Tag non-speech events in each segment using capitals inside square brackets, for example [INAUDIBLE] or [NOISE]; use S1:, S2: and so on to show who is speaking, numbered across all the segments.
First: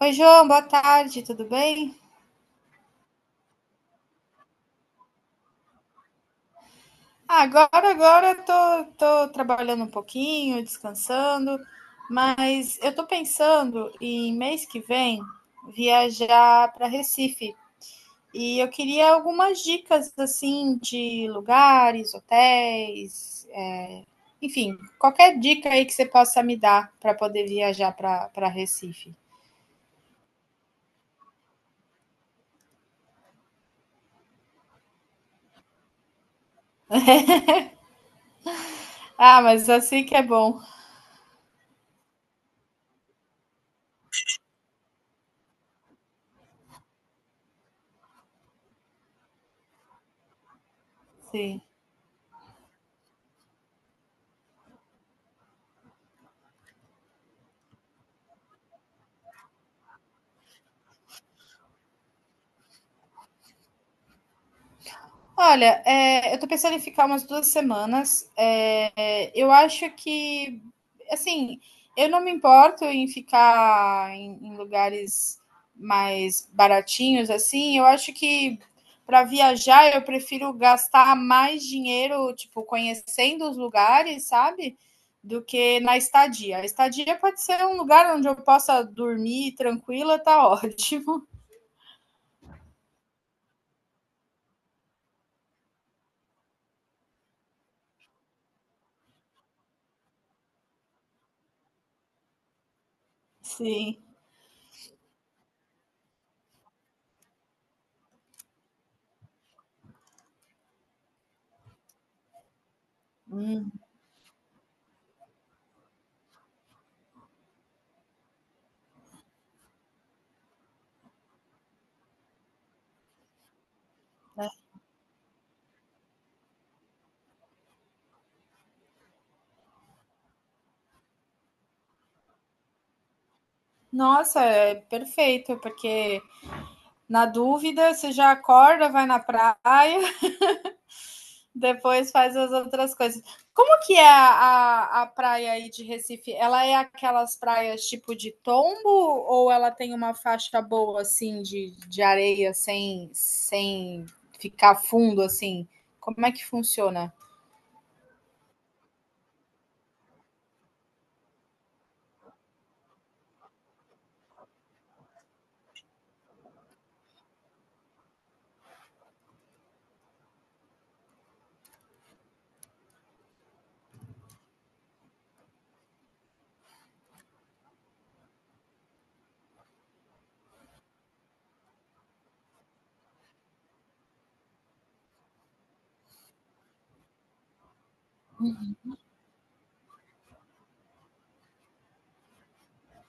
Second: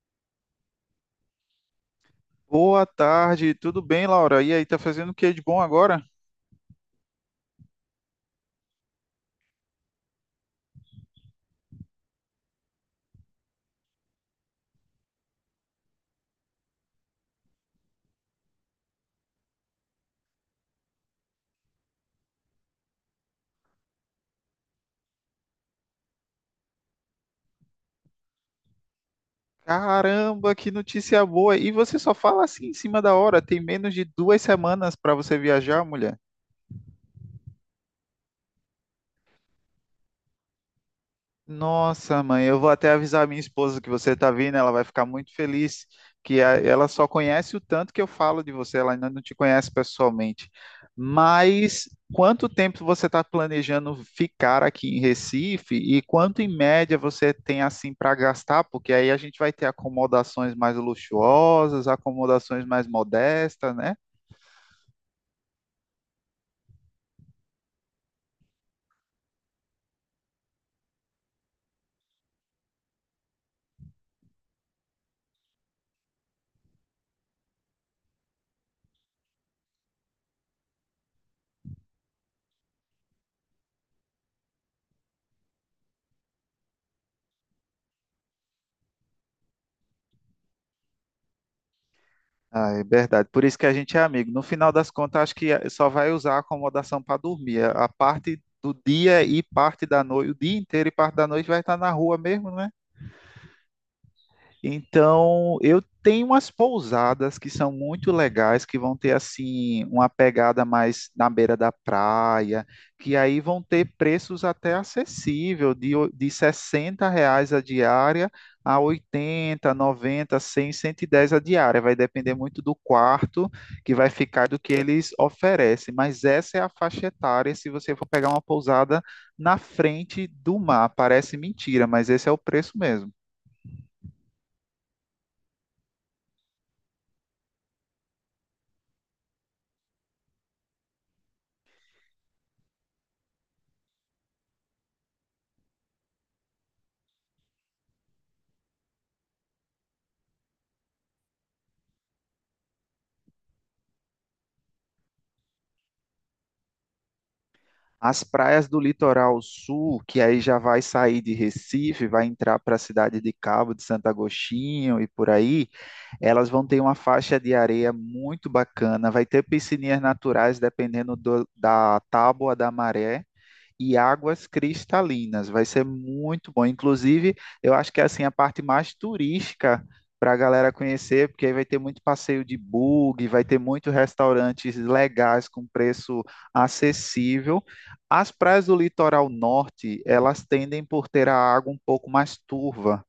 S1: Oi, João, boa tarde, tudo bem?
S2: Boa tarde, tudo bem, Laura? E aí, tá fazendo o que de bom agora?
S1: Ah, agora eu tô trabalhando um pouquinho, descansando, mas eu tô pensando em mês que vem viajar para Recife e eu queria algumas dicas assim de lugares, hotéis, enfim, qualquer dica aí que você possa me dar para poder viajar para Recife.
S2: Caramba, que notícia boa! E você só fala assim em cima da hora, tem menos de 2 semanas para você viajar, mulher.
S1: Ah, mas assim que é bom.
S2: Nossa, mãe, eu vou até avisar a minha esposa que você está vindo, ela vai ficar muito feliz, que ela só conhece o tanto que eu falo de você, ela ainda não te conhece pessoalmente.
S1: Sim.
S2: Mas quanto tempo você está planejando ficar aqui em Recife e quanto em média você tem assim para gastar? Porque aí a gente vai ter acomodações mais luxuosas, acomodações mais modestas, né?
S1: Olha, eu tô pensando em ficar umas 2 semanas. É, eu acho que, assim, eu não me importo em ficar em lugares mais baratinhos, assim. Eu acho que para viajar eu prefiro gastar mais dinheiro, tipo, conhecendo os lugares, sabe? Do que na estadia. A estadia pode ser um lugar onde eu possa dormir tranquila, tá [LAUGHS] ótimo.
S2: Ah, é verdade. Por isso que a gente é amigo. No final das contas, acho que só vai usar a acomodação para dormir. A parte do dia e parte da noite, o dia inteiro e parte da noite vai estar na rua mesmo, né?
S1: Sim.
S2: Então, eu tenho umas pousadas que são muito legais, que vão ter assim uma pegada mais na beira da praia, que aí vão
S1: Hum.
S2: ter preços até acessível, de R$ 60 a diária a 80, 90, 100, 110 a diária. Vai depender muito do quarto que vai ficar e do que eles oferecem. Mas essa é a faixa etária se você for pegar uma pousada na frente do mar. Parece mentira, mas esse é o preço mesmo.
S1: Nossa, é perfeito, porque na dúvida, você já acorda, vai na praia, [LAUGHS] depois faz as outras coisas. Como que é a praia aí de Recife? Ela é aquelas praias tipo de tombo ou ela tem uma faixa boa assim de areia sem ficar fundo assim? Como é que funciona?
S2: As praias do litoral sul, que aí já vai sair de Recife, vai entrar para a cidade de Cabo de Santo Agostinho e por aí, elas vão ter uma faixa de areia muito bacana, vai ter piscininhas naturais dependendo da tábua da maré e águas cristalinas. Vai ser muito bom. Inclusive, eu acho que é assim a parte mais turística para a galera conhecer, porque aí vai ter muito passeio de bug, vai ter muitos restaurantes legais com preço acessível. As praias do litoral norte, elas tendem por ter a água um pouco mais turva.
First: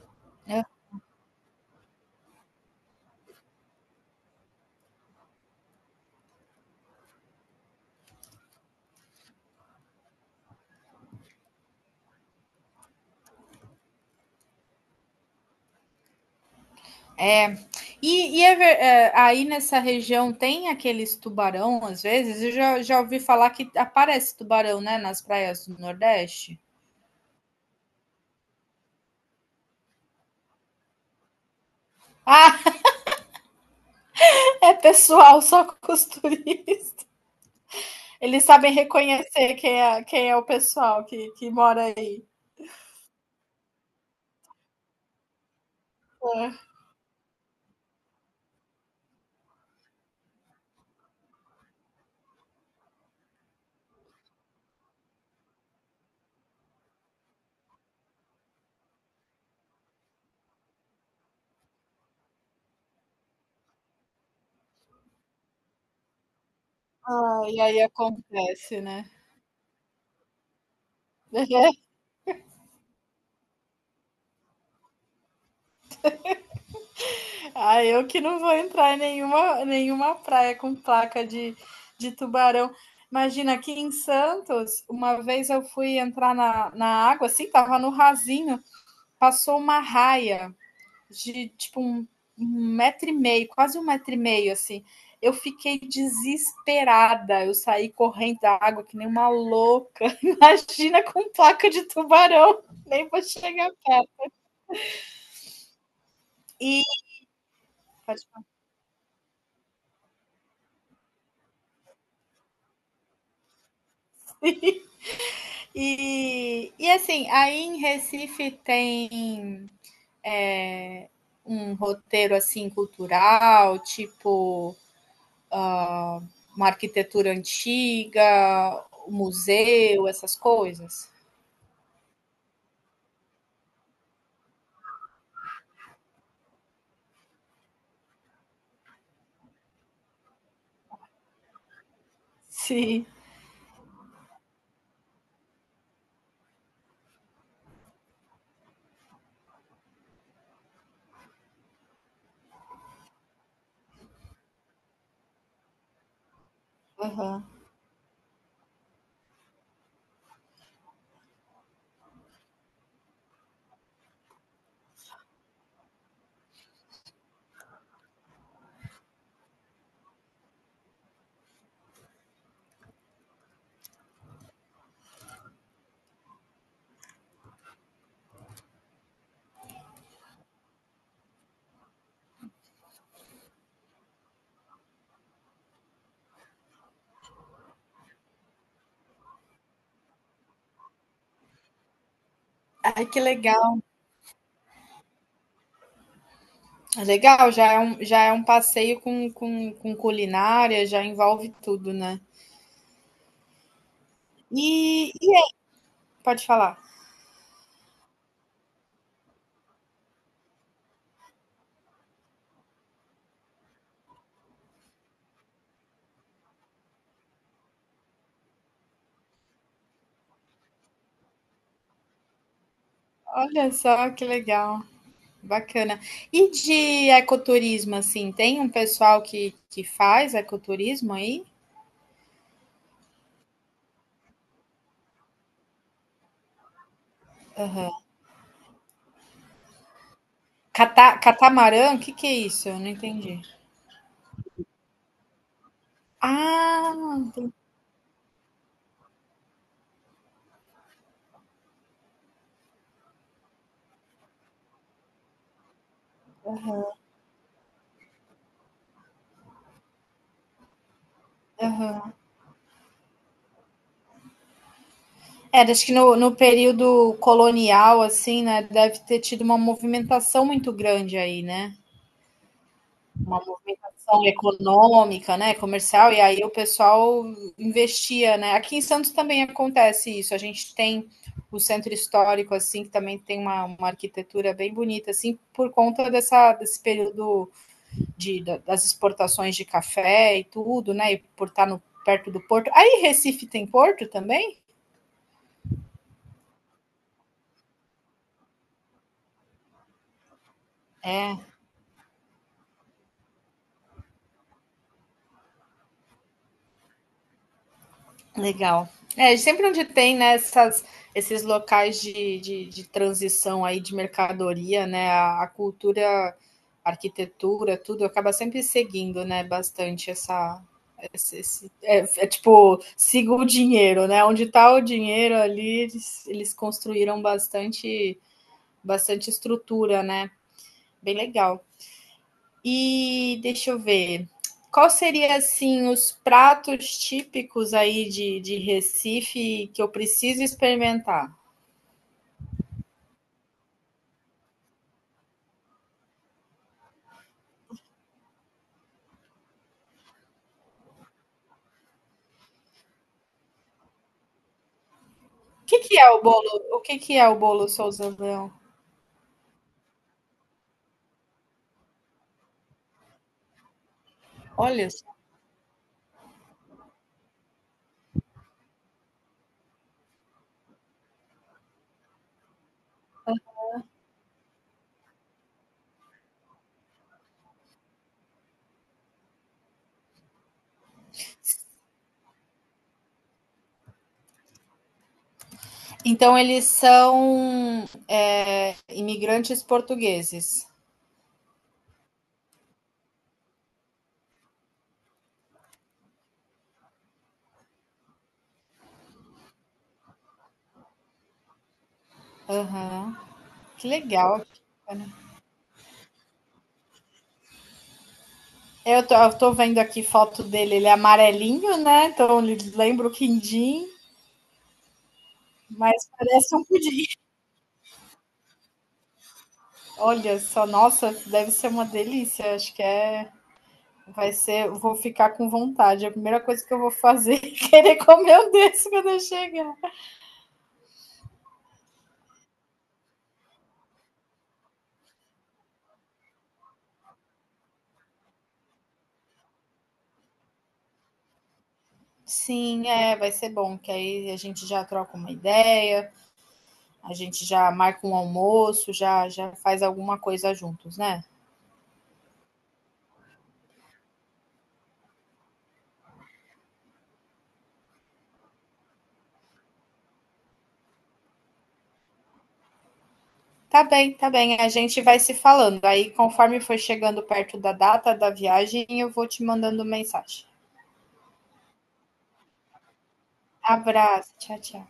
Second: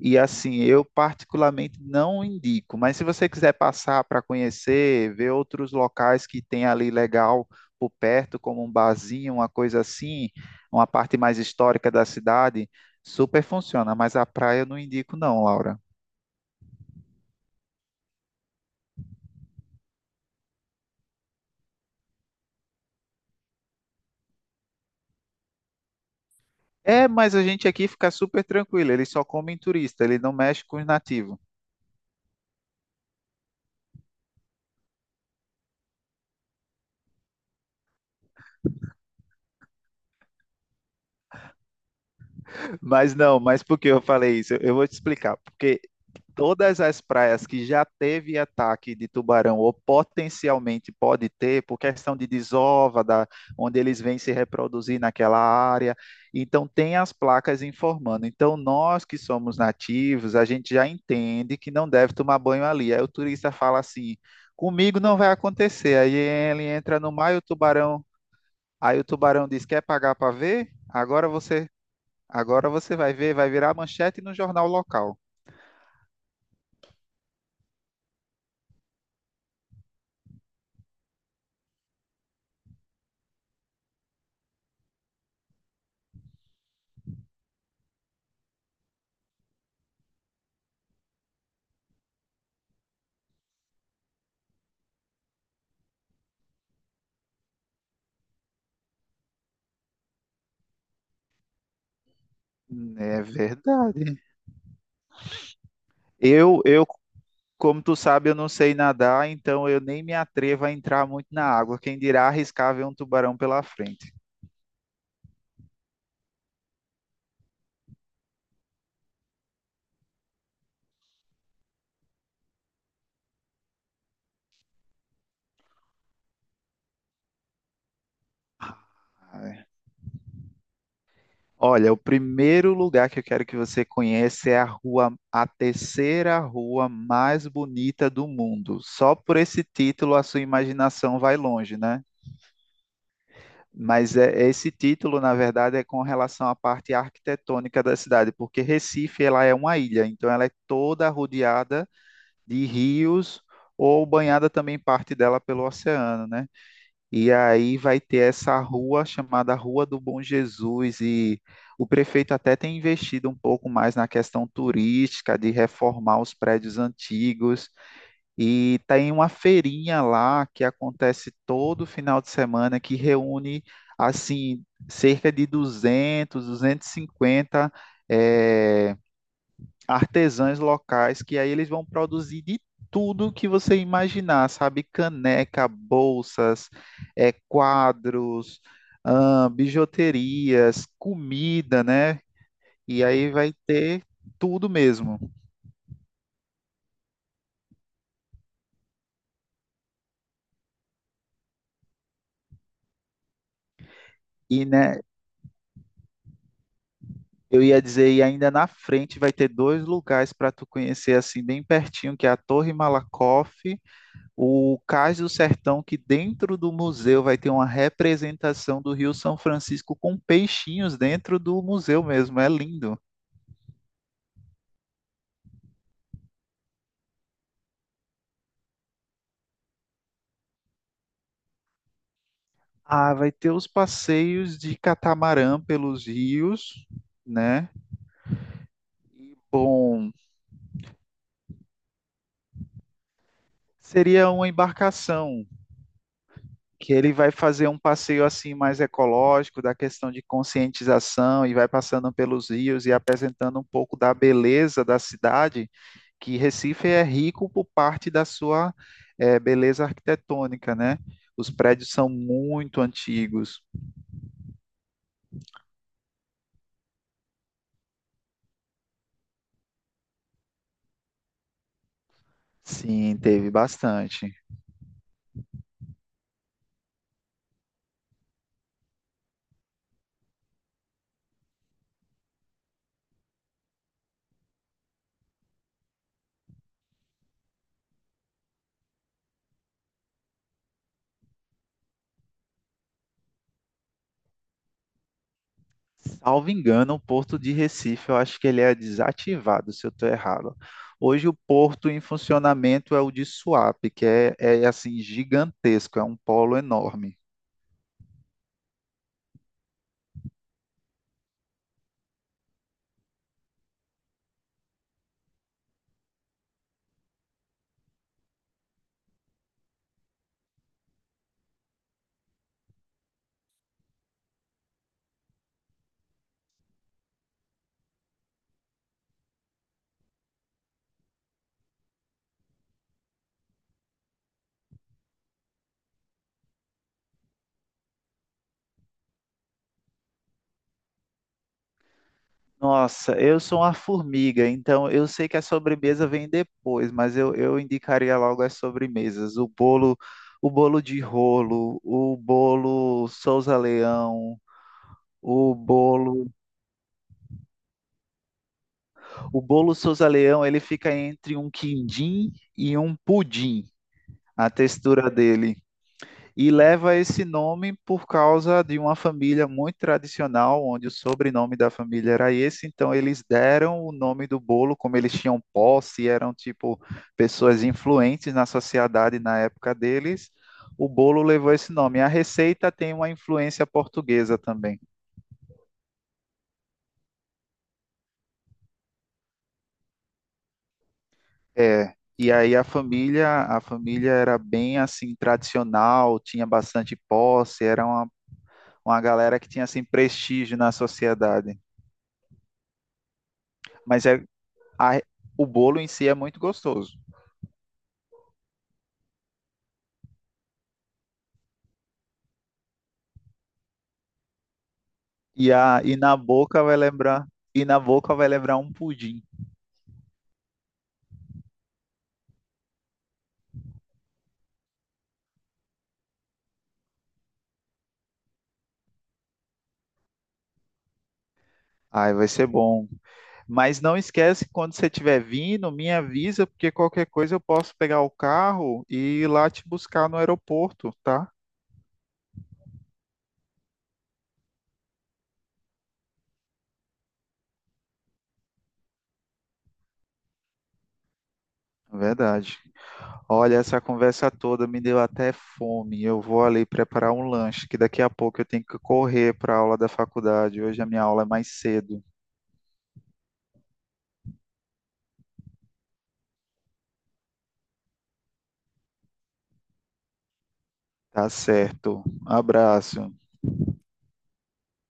S2: E assim, eu particularmente não indico, mas se você quiser passar para conhecer, ver outros locais que tem ali legal por perto, como um barzinho, uma coisa assim, uma parte mais histórica da cidade, super funciona, mas a praia eu não indico não, Laura.
S1: É, aí nessa região tem aqueles tubarão, às vezes, eu já ouvi falar que aparece tubarão, né, nas praias do Nordeste.
S2: É, mas a gente aqui fica super tranquilo, eles só comem turista, ele não mexe com os nativos.
S1: Ah, é pessoal, só [LAUGHS] costureira. Eles sabem reconhecer quem é o pessoal que mora aí.
S2: Mas não, mas por que eu falei isso? Eu vou te explicar, porque
S1: É.
S2: todas as praias que já teve ataque de tubarão ou potencialmente pode ter, por questão de desova, da, onde eles vêm se reproduzir naquela área. Então, tem as placas informando. Então, nós que somos nativos, a gente já entende que não deve tomar banho ali. Aí o turista fala assim: comigo não vai acontecer. Aí ele entra no mar e o
S1: Ah, e aí
S2: tubarão.
S1: acontece,
S2: Aí o
S1: né?
S2: tubarão diz: quer pagar para ver? Agora você.
S1: [LAUGHS]
S2: Agora você vai ver, vai virar manchete no jornal local.
S1: Ah, eu que não vou entrar em nenhuma praia com placa de tubarão. Imagina, aqui em Santos, uma vez eu fui entrar na água, assim, tava no rasinho, passou uma raia de tipo um metro e meio, quase um metro e meio, assim. Eu fiquei desesperada. Eu saí correndo da água que nem uma louca. [LAUGHS] Imagina com placa de tubarão. Nem vou
S2: É
S1: chegar
S2: verdade.
S1: perto.
S2: Eu,
S1: E,
S2: eu, como tu sabe, eu não sei nadar, então eu nem me atrevo a entrar muito na água. Quem dirá arriscar ver um tubarão pela frente.
S1: e assim, aí em Recife tem um roteiro assim cultural, tipo uma arquitetura antiga, um
S2: Ai.
S1: museu, essas coisas.
S2: Olha, o primeiro lugar que eu quero que você conheça é a rua, a terceira rua mais bonita do mundo. Só por esse título a sua imaginação vai longe, né?
S1: Sim.
S2: Mas é, esse título, na verdade, é com relação à parte arquitetônica da cidade, porque Recife ela é uma ilha, então ela é toda rodeada de rios ou banhada também parte dela pelo oceano, né? E
S1: Uhum.
S2: aí vai ter essa rua chamada Rua do Bom Jesus e o prefeito até tem investido um pouco mais na questão turística, de reformar os prédios antigos e tem uma feirinha lá que acontece todo final de semana que reúne assim cerca de 200, 250 eh, artesãs locais que aí eles vão produzir de tudo que você imaginar, sabe? Caneca, bolsas, é, quadros, bijuterias, comida, né? E
S1: Ai, que
S2: aí vai
S1: legal.
S2: ter tudo mesmo.
S1: É legal, já é um passeio com culinária, já envolve tudo, né?
S2: E, né,
S1: E, e- pode falar.
S2: eu ia dizer, e ainda na frente vai ter dois lugares para tu conhecer assim bem pertinho, que é a Torre Malakoff o Cais do Sertão, que dentro do museu vai ter uma representação do Rio São Francisco com peixinhos dentro do museu mesmo, é lindo.
S1: Olha só que legal, bacana. E de ecoturismo, assim, tem um pessoal que faz ecoturismo aí?
S2: Ah, vai ter os passeios de catamarã pelos rios, né?
S1: Aham.
S2: Bom,
S1: Catamarã, o que que é isso? Eu não entendi.
S2: seria uma embarcação que
S1: Ah,
S2: ele vai
S1: entendi.
S2: fazer um passeio assim mais ecológico, da questão de conscientização e vai passando pelos rios e apresentando um pouco da beleza da cidade, que Recife é rico por parte da sua beleza arquitetônica, né? Os prédios são
S1: Aham.
S2: muito antigos.
S1: É, acho que no período colonial, assim, né, deve ter tido uma movimentação muito grande aí, né?
S2: Sim,
S1: Uma
S2: teve
S1: movimentação
S2: bastante.
S1: econômica, né, comercial, e aí o pessoal investia, né? Aqui em Santos também acontece isso. A gente tem o centro histórico, assim, que também tem uma arquitetura bem bonita, assim, por conta dessa, desse período de, das exportações de café e tudo, né? E por estar no, perto do porto. Aí Recife tem porto também?
S2: Salvo engano, o Porto de Recife, eu acho que ele é desativado, se eu estou errado. Hoje o
S1: É.
S2: Porto em funcionamento é o de Suape, que é, é assim gigantesco, é um polo enorme.
S1: Legal. É, sempre onde tem, né, essas, esses locais de transição aí de mercadoria, né, a cultura, a arquitetura, tudo, acaba sempre seguindo, né, bastante essa... Esse, esse- é, é tipo, siga o dinheiro, né, onde está o dinheiro ali, eles construíram bastante, bastante estrutura, né, bem legal. E deixa eu ver. Qual seria assim os pratos típicos aí de Recife que eu preciso experimentar?
S2: Nossa, eu sou uma formiga, então eu sei que a sobremesa vem depois, mas eu indicaria logo as sobremesas. O bolo de rolo, o
S1: O que que é o
S2: bolo,
S1: bolo? O que que é o bolo Souza Leão?
S2: o bolo Souza Leão, ele fica entre um quindim e um pudim. A
S1: Olha só.
S2: textura dele. E leva esse nome por causa de uma família muito tradicional, onde o sobrenome da família era esse, então eles deram o nome do bolo, como eles tinham posse, eram tipo pessoas influentes na sociedade na época deles, o bolo levou esse nome. A receita tem uma influência portuguesa também.
S1: Então eles são imigrantes portugueses.
S2: É, e aí a família era bem assim tradicional, tinha bastante posse, era uma galera que tinha assim prestígio na sociedade.
S1: Aham, que
S2: Mas é,
S1: legal.
S2: a- o bolo em si é muito gostoso.
S1: Eu tô vendo aqui foto dele, ele é amarelinho, né? Então ele lembra o quindim,
S2: E, a,
S1: mas
S2: e na
S1: parece
S2: boca
S1: um
S2: vai
S1: pudim.
S2: lembrar, e na boca vai lembrar um pudim.
S1: Olha só, nossa, deve ser uma delícia. Acho que é Vai ser, vou ficar com vontade. É a primeira coisa que eu vou fazer [LAUGHS] é querer comer um desse quando eu chegar.
S2: Ai, vai ser bom. Mas não esquece, quando você estiver vindo, me avisa, porque qualquer coisa eu posso pegar o carro e ir lá te buscar no aeroporto, tá?
S1: Sim, vai ser bom, que aí a gente já troca uma ideia, a gente já marca um almoço, já faz alguma coisa juntos, né?
S2: Verdade. Olha, essa conversa toda me deu até fome. Eu vou ali preparar um lanche, que daqui a pouco eu tenho que correr para a aula da faculdade. Hoje a minha aula é mais cedo.
S1: Tá bem, tá bem. A gente vai se falando. Aí, conforme for chegando perto da data da viagem, eu vou te mandando mensagem.
S2: Tá certo. Abraço.
S1: Abraço, tchau, tchau.